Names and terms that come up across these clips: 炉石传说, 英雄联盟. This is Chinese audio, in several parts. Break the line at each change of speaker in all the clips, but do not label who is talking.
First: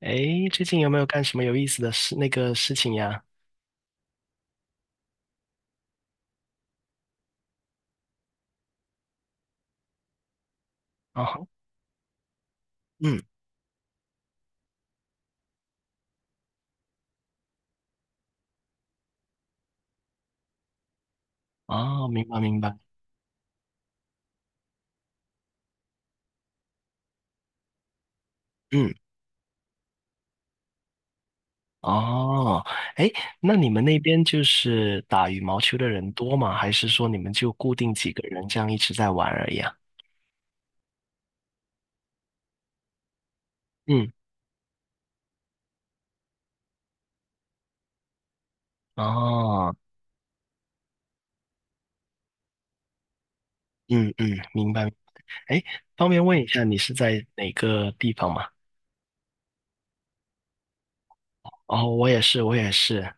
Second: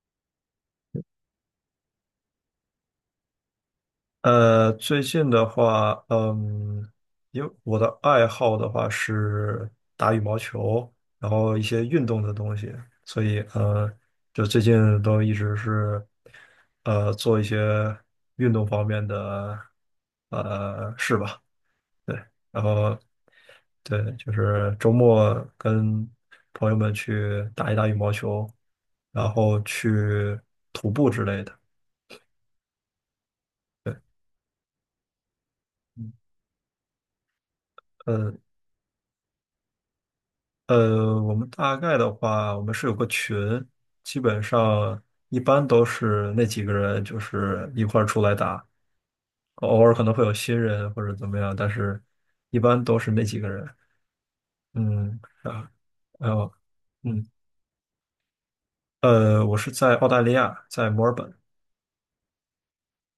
诶，最近有没有干什么有意思的事，那个事情呀？
最近的话，因为我的爱好的话是打羽毛球，然
哦，
后一些运动的东西，
嗯，
所以就最近都一直是做一些运动方面的事吧。
哦，
对，
明白明
然
白，
后对，就是周末跟朋友们去打一打羽毛球，
嗯，
然后去徒步之类的。
哦，诶，那你们那边就是打羽毛球的人
嗯，
多吗？还是说你们就固定几个
呃
人这样一直在玩而已啊？
我们大概的话，我们是有个群，
嗯，
基本上一般都是那几个人，就是一块儿出来打，
哦，
偶尔可能会有新人或者怎么样，但是一般都是那几个人。
嗯嗯，明白。
嗯，
诶，
啊，
方便
还
问一
有，
下你是在
嗯，
哪个地方吗？
我是在澳大利亚，在墨尔本。
哦，我也是，我也是。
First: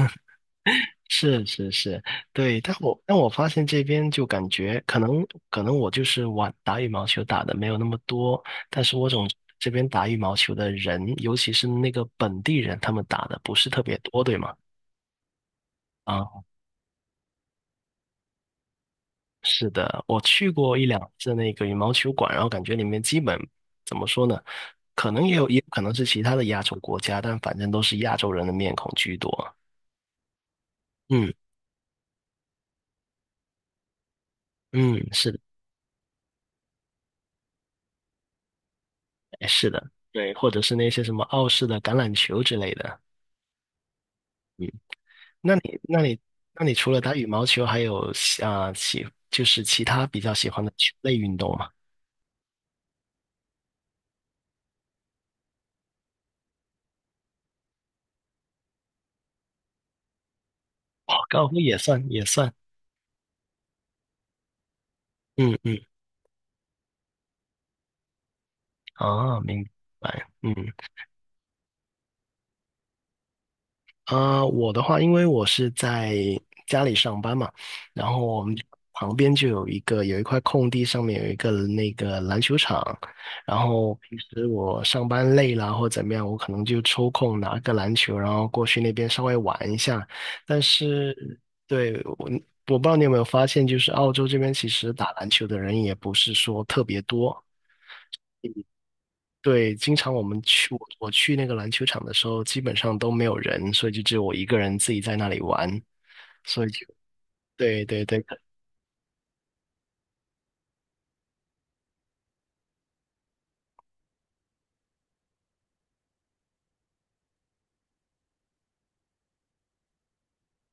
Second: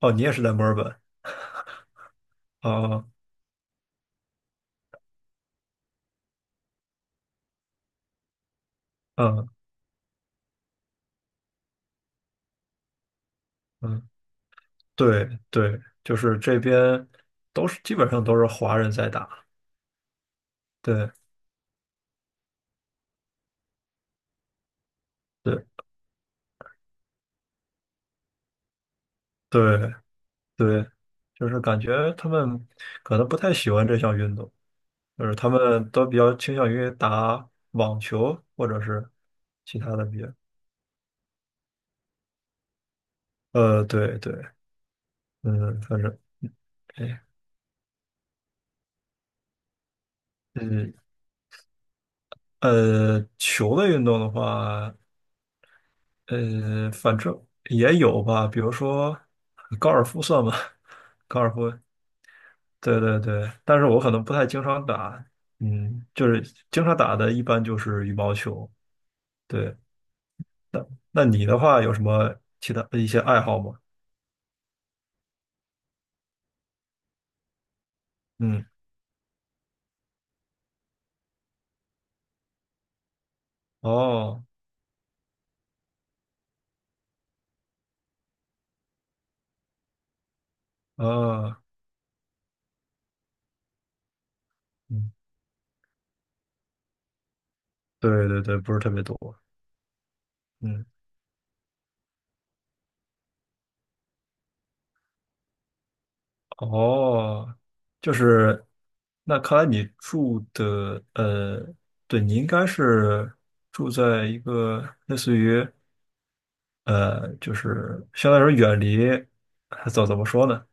哦，你也是在墨尔本？
是是是，对，但我
啊，
但我发现这边就感觉可能我就是玩打羽毛球打的没有那么多，但是我总
嗯
这边打羽毛球的人，尤其是那个本地人，他们打的不是特别
嗯，
多，对吗？
对对，就是
啊，
这边都是基本上都是华人在打。
是的，我去过一两
对
次那个羽毛球馆，然后感觉里面基本怎么说呢？可能也有可
对
能是其他的亚洲国家，但反正都是亚洲人的面孔居多。
对。对，
嗯
就是感觉他们可能不太喜欢这项运动，
嗯，
就
是
是
的，
他们都比较倾向于打网球或者是
哎是
其
的，
他的比较。
对，或者是那些什么澳式的橄榄球之类的。
对对，
嗯，那你
嗯，反
那
正，
你那你除了打
哎，
羽毛球，还有喜啊喜就是其他比较喜欢的
嗯，
球类运动吗？
球类运动的话，反正也有吧，比如说高尔夫算吗？
哦，
高
高尔
尔
夫
夫，
也算也算，
对对对，但是我可能不太经常打，
嗯嗯，
嗯，就是经常打的一般就是羽毛球，
哦，明
对。
白，
那你的话有什么其他一些爱好吗？
我的话，因为我是在家里上班嘛，然后我们
嗯，
旁边就有一个有一块空地，上面有一个那个篮球场，然后平
哦，
时我上班累了或怎么样，我可能就抽空拿个篮球，然后过去那边稍微玩一下。但是，
啊，
对，我不知道你有没有发现，就是澳洲这边其实打
嗯，
篮球的人也不是说特别多，
对对对，不是特别多。
对，经常我们去我
嗯，
我去那个篮球场的时候，基本上都没有人，所以就只有我一个人自己在那里玩，所以就
哦，
对对
就
对，
是，那看来你住的，对，你应该是住在一个类似于，就是相当于远离，怎么说呢？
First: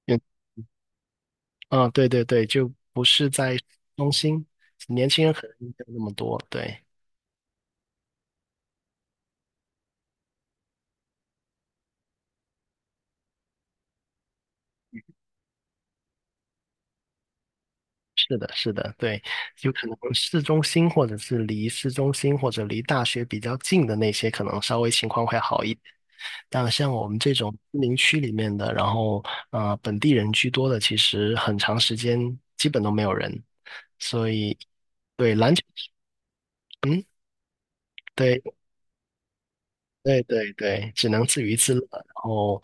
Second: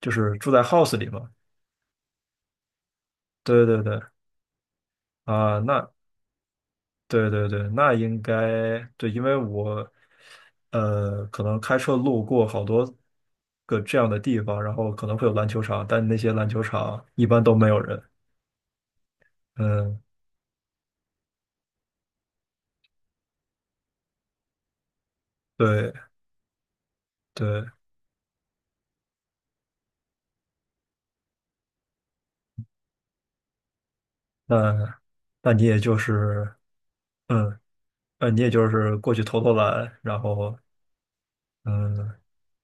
就
嗯
是住在 house 里嘛。
啊对对对，就不是在市
对对对，
中心，年轻人可能
啊，
没有
那
那么多，对，
对对对，那应该对，因为我可能开车路过好多个这样的地方，然后可能会有篮球场，但那些篮球场一般都没有人。
是的是的，对，有可能
嗯，
市中心或者是离市中心或者离大学比较近的那些，可能稍微情况会好一点。
对
但像我们这种
对，
居民区里面的，然后本地人居多的，其实很长时间基本都没有人，所以
那
对
那
篮
你
球，
也就是
嗯。
嗯你
对。
也就是过去投投篮，然
对对
后
对，只能自娱自乐。然
嗯
后，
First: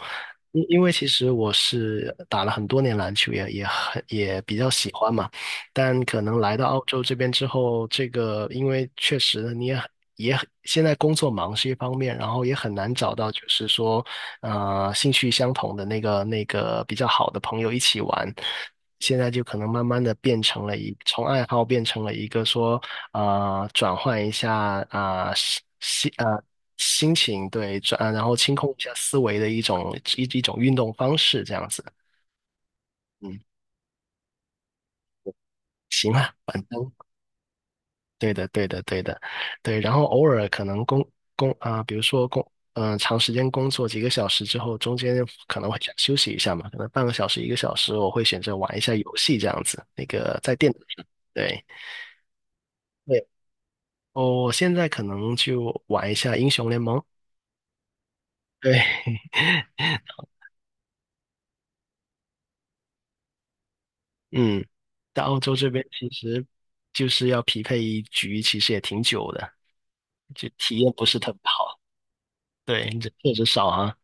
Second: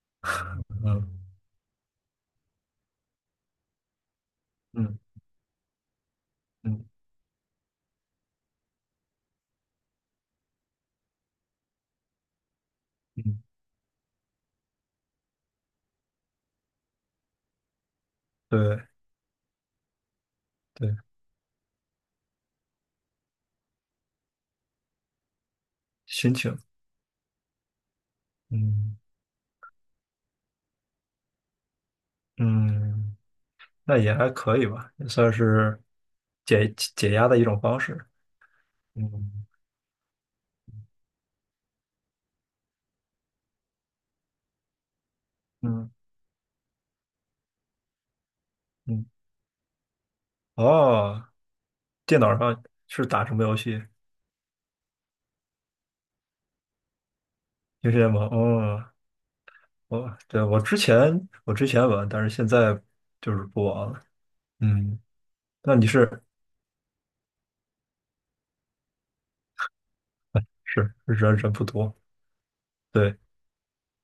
因为其
嗯
实我是打了很多年篮球，也比较喜
嗯
欢嘛。但可能来到澳
嗯
洲这边之后，这个因为确实你也很现在工作忙是一方面，然后也很难找到
嗯，
就是说兴趣相同的那个比较好的朋友一起玩。
对
现在就可能慢慢的变成了一，
对，
从爱好变成了一个说，转换一下啊，
心情
心情，对，转，然后清空一下
嗯
思维的一种一种运动方式，这样子。
嗯，
嗯，
那也还可以吧，也算是
行啊，反
解
正
解压的一种方式。
对的，对的，对的，
嗯
对。然后偶尔可能工工啊、比如说长时间工作几个小时之后，中间可能会
嗯
想休息一下嘛，可能半个小时、一个小时，我会选择玩一下
嗯，
游戏这样子，那个在电脑上，
哦，
对。
电脑上是打什
对，
么游戏？
我现在可能就玩一下英雄联盟。
英雄联盟。
对，
哦，我对我之前玩，但是现在就是不玩了。
嗯，
嗯，
在澳洲这
那
边
你
其
是
实就是要匹配一局，其实也挺久的，就体验
是
不是特
人
别
人不
好。
多，
对，这
对。
确实少啊。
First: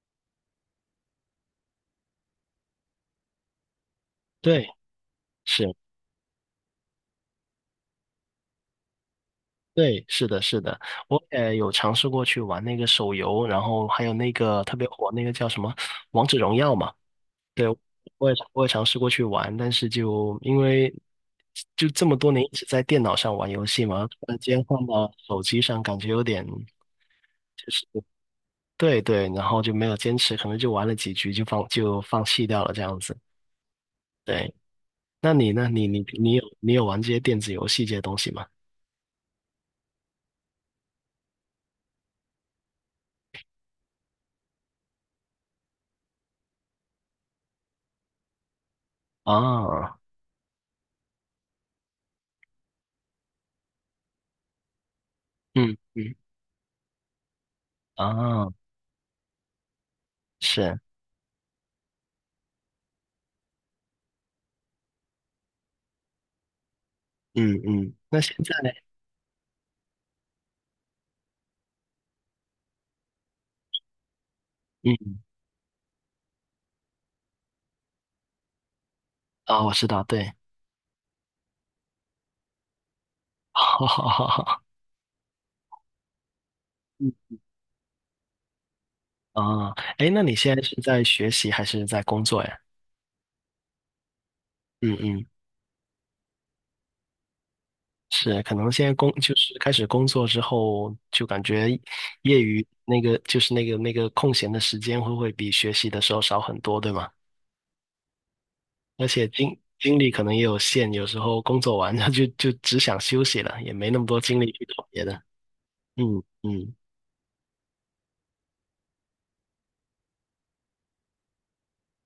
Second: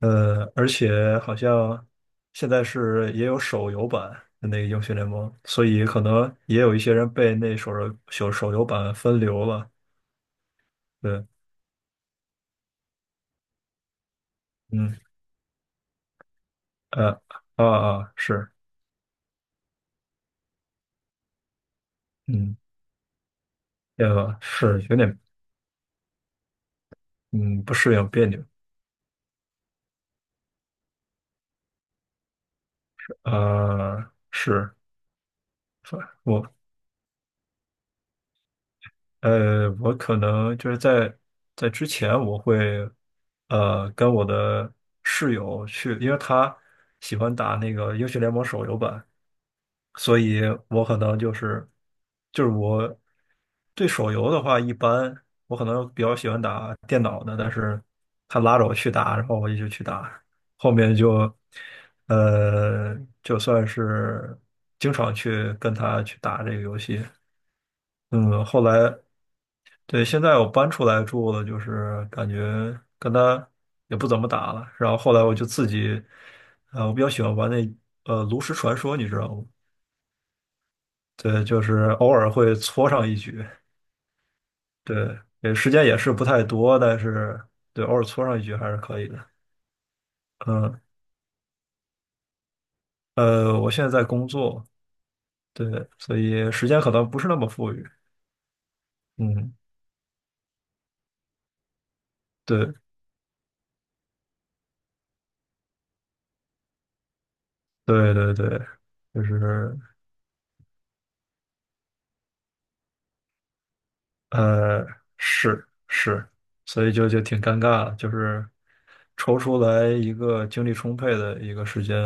而且好像现在是也有手游版的那个
对，
英雄联盟，所
是，
以可能也有一些人被那手游版分流了。
对，是的，是的，我
对，
也有尝试过去玩那个手游，然后还有那个特别
嗯，
火那个叫什么《王者荣耀》嘛。
呃，啊
对，
啊，
我也
是，
我也尝试过去玩，但是就因为就这么多年一
嗯，
直在电脑上玩游戏嘛，突然间放
是有
到
点
手机上，感觉有点
嗯
就
不
是
适应别扭。
对对，然后就没有坚持，可能就玩了几局就放弃掉了这样子。对，
是，
那你呢？你你你有
我
你有玩这些电子游戏这些东西吗？
我可能就是在之前，我会跟我的室友去，因为他喜欢打那个英雄联盟手游版，
啊，
所以我可能就是我对手游的话，一般我可
嗯
能比
嗯
较喜欢打电脑的，但是他
啊，
拉着我去打，然后我也就去打，后
是，
面呃就算是经常去跟他去打这个游戏，
嗯嗯，那现
嗯，后
在呢？
来对现在我搬出来住了，就是感觉跟他也不怎么打了，然
嗯，
后后来我就自己我比较喜欢玩那炉石传说，你知道吗？
啊，我知道，对，
对，就是偶尔会搓上一局，
好好好好。
对，也时间也是不太多，但是对，偶尔搓上一局还是可以的。
啊，哎，那你现在是
嗯，
在学习还是在工作呀？
我现在在工作，
嗯嗯，
对，所以时间可能不是那么富裕。
是，可能现在工就
嗯，
是开始工作之后，就感觉业余
对，
那个就是那个空闲的时间会不会比学习的时候少很多，对吗？
对对对，
而
就
且精
是
精力可能也有限，有时候工作完 了就只想休息了，也没那么多精力去搞
呃，
别的。
是
嗯
是，
嗯。
所以就挺尴尬的，就是抽出来一个精力充沛的一个时间，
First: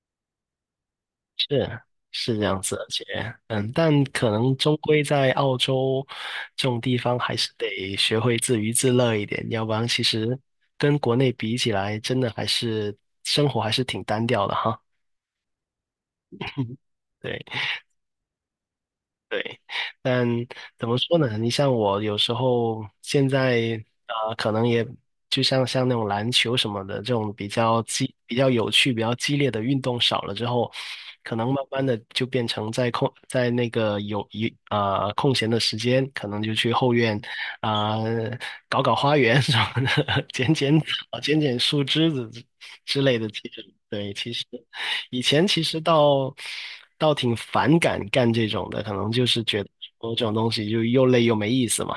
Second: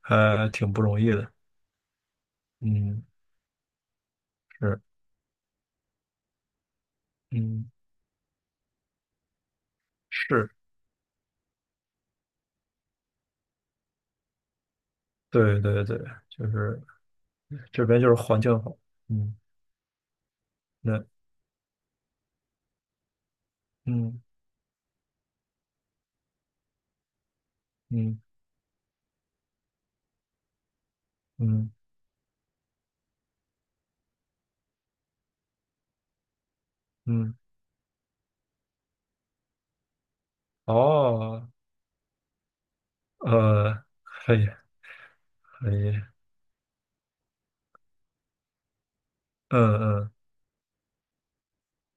还挺不容易的。
是是，这样子，而且
嗯，
嗯，但可能终
是，
归在澳洲这种地方，还是
嗯，
得学会自娱自乐一点，要不然其实
是，
跟国内比起来，真的还是生活还是挺单调的哈。
对对对，就是。
对。
这边就是环境好，嗯，
对，但怎么
那
说呢？你像我有时候现在
嗯
可能也就像那种篮球什么的这种比较激、
嗯
比较有趣、比较激烈的运动少了之后，可能慢
嗯
慢的就变成在那个有空闲的时间，可能就去后院
嗯，
啊、呃搞搞花园 什么的，剪剪草、剪
哦，
剪树枝子之类的。其实
呃，
对，其
可
实。
以
以前其
可
实
以，
倒挺反感干这种的，可能就是
嗯
觉得
嗯，
说这种东西就又累又没意思嘛。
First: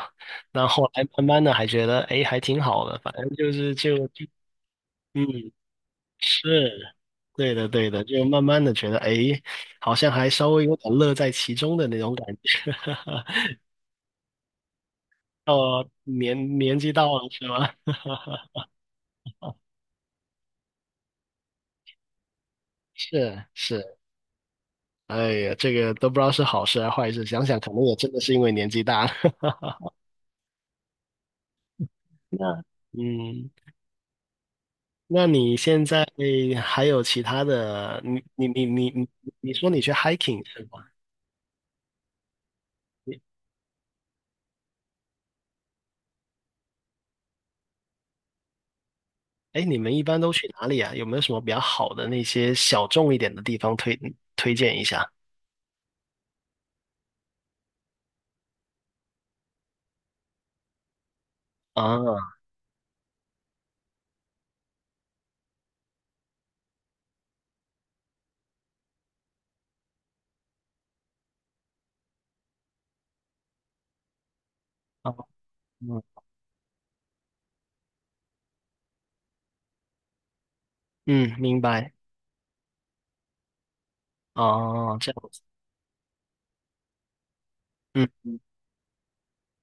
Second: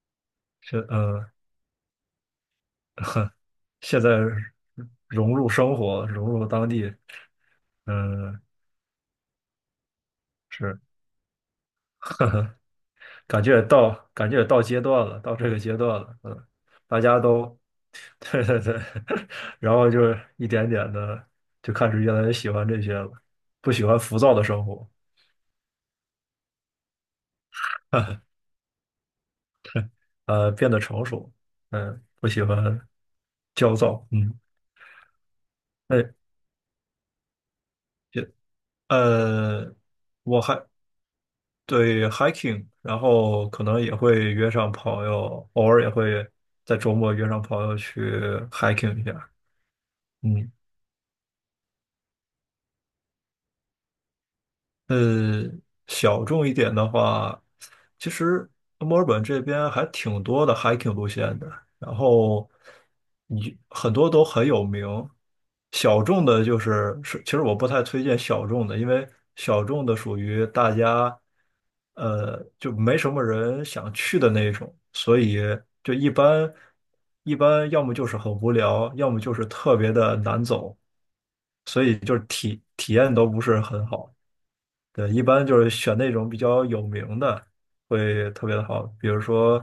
那
是，
后来慢慢的还觉得，哎，还挺好的，反正就是就
现在
就嗯，
融入生活，融入当
是
地，
对的对的，就
嗯，
慢慢的觉得，哎，好像还稍微有
是
点乐在其中的那种感觉。
感觉也到阶段了，到这
到
个阶段了，嗯，
年纪
大
到
家
了是
都
吧？
对对对，然后就是一点点的就开始越来越喜欢这些了，
是
不喜
是，
欢浮躁的生活，
哎呀，这个都不知道是好事还是坏事，想想可能也真的是 因为年纪大了。
变得成熟，嗯，不喜
那
欢
嗯。
焦躁，嗯，
那你现在
哎，
还有其他的？
也
你说
呃，
你去
我
hiking 是
还
吗？
对 hiking，然
你
后可能也会约上朋友，偶尔也会在周末约上朋友去 hiking 一下。
哎，你们一般都
嗯。
去哪里啊？有没有什么比较好的那些小众一点的地方推荐一下？
呃，小众一点的话，其实墨尔本这边还挺多的 hiking 路线的，然
啊
后你很多都很有名。小众的就是，其实我不太推荐小众的，因为小众的属于大家，就没什么人想去的那种，
啊
所以就
嗯
一般，要么就是很无聊，要么就是特别的难走，
嗯，明
所
白
以就是体验都不是很好。
哦，
对，
这
一
样子
般就是选那种比较有名的，
嗯
会
嗯
特别的好。比如说，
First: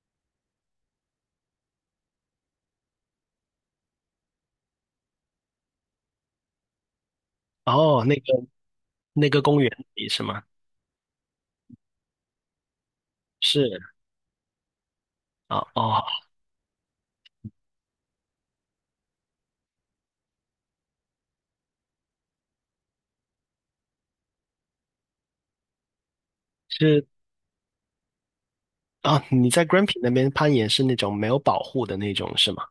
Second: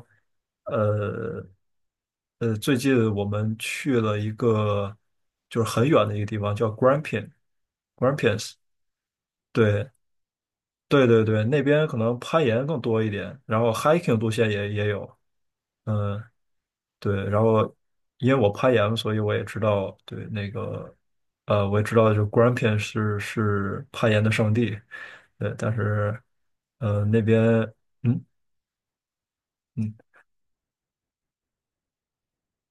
呃最近我们去了一个就是很远的一个地方，叫 Grampians。
哦，那个公园
对
里是吗？
对对对，那边可能攀岩更多一点，然后
是
hiking 路线也有。
啊哦
嗯，对，然后因为我攀岩，所以我也知道，对那个，我也知道，就 Grand 固然片是攀岩的圣地，对，但是，
是
那边，嗯
啊，你在
嗯，
Grampi 那边攀岩是那种没有保护的那种是吗？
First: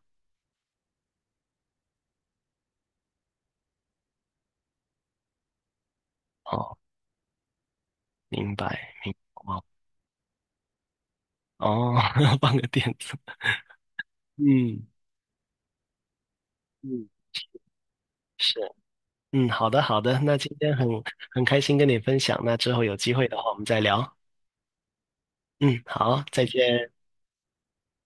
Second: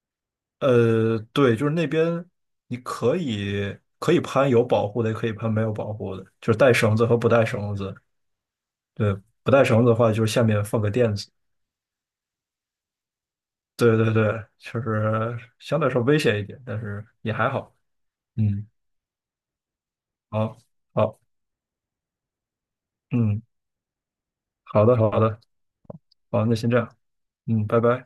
对，就是那边你可以攀有保护的，也可以攀没有保护的，就是带
哦，
绳子和不带绳子。
明白明
对，不
白哦，
带绳子的话，就是下面放个垫子。
哦 放个垫子。
对对对，确
嗯，
实相对来说危险一点，但是
嗯，
也还好。
是，
嗯，
嗯，好的，好的，那今
好，
天
好，
很开心跟你分享，那之后有机会的
嗯，
话我们再聊。
好的，好的。
嗯，好，再
好，那先这
见。
样，嗯，拜拜。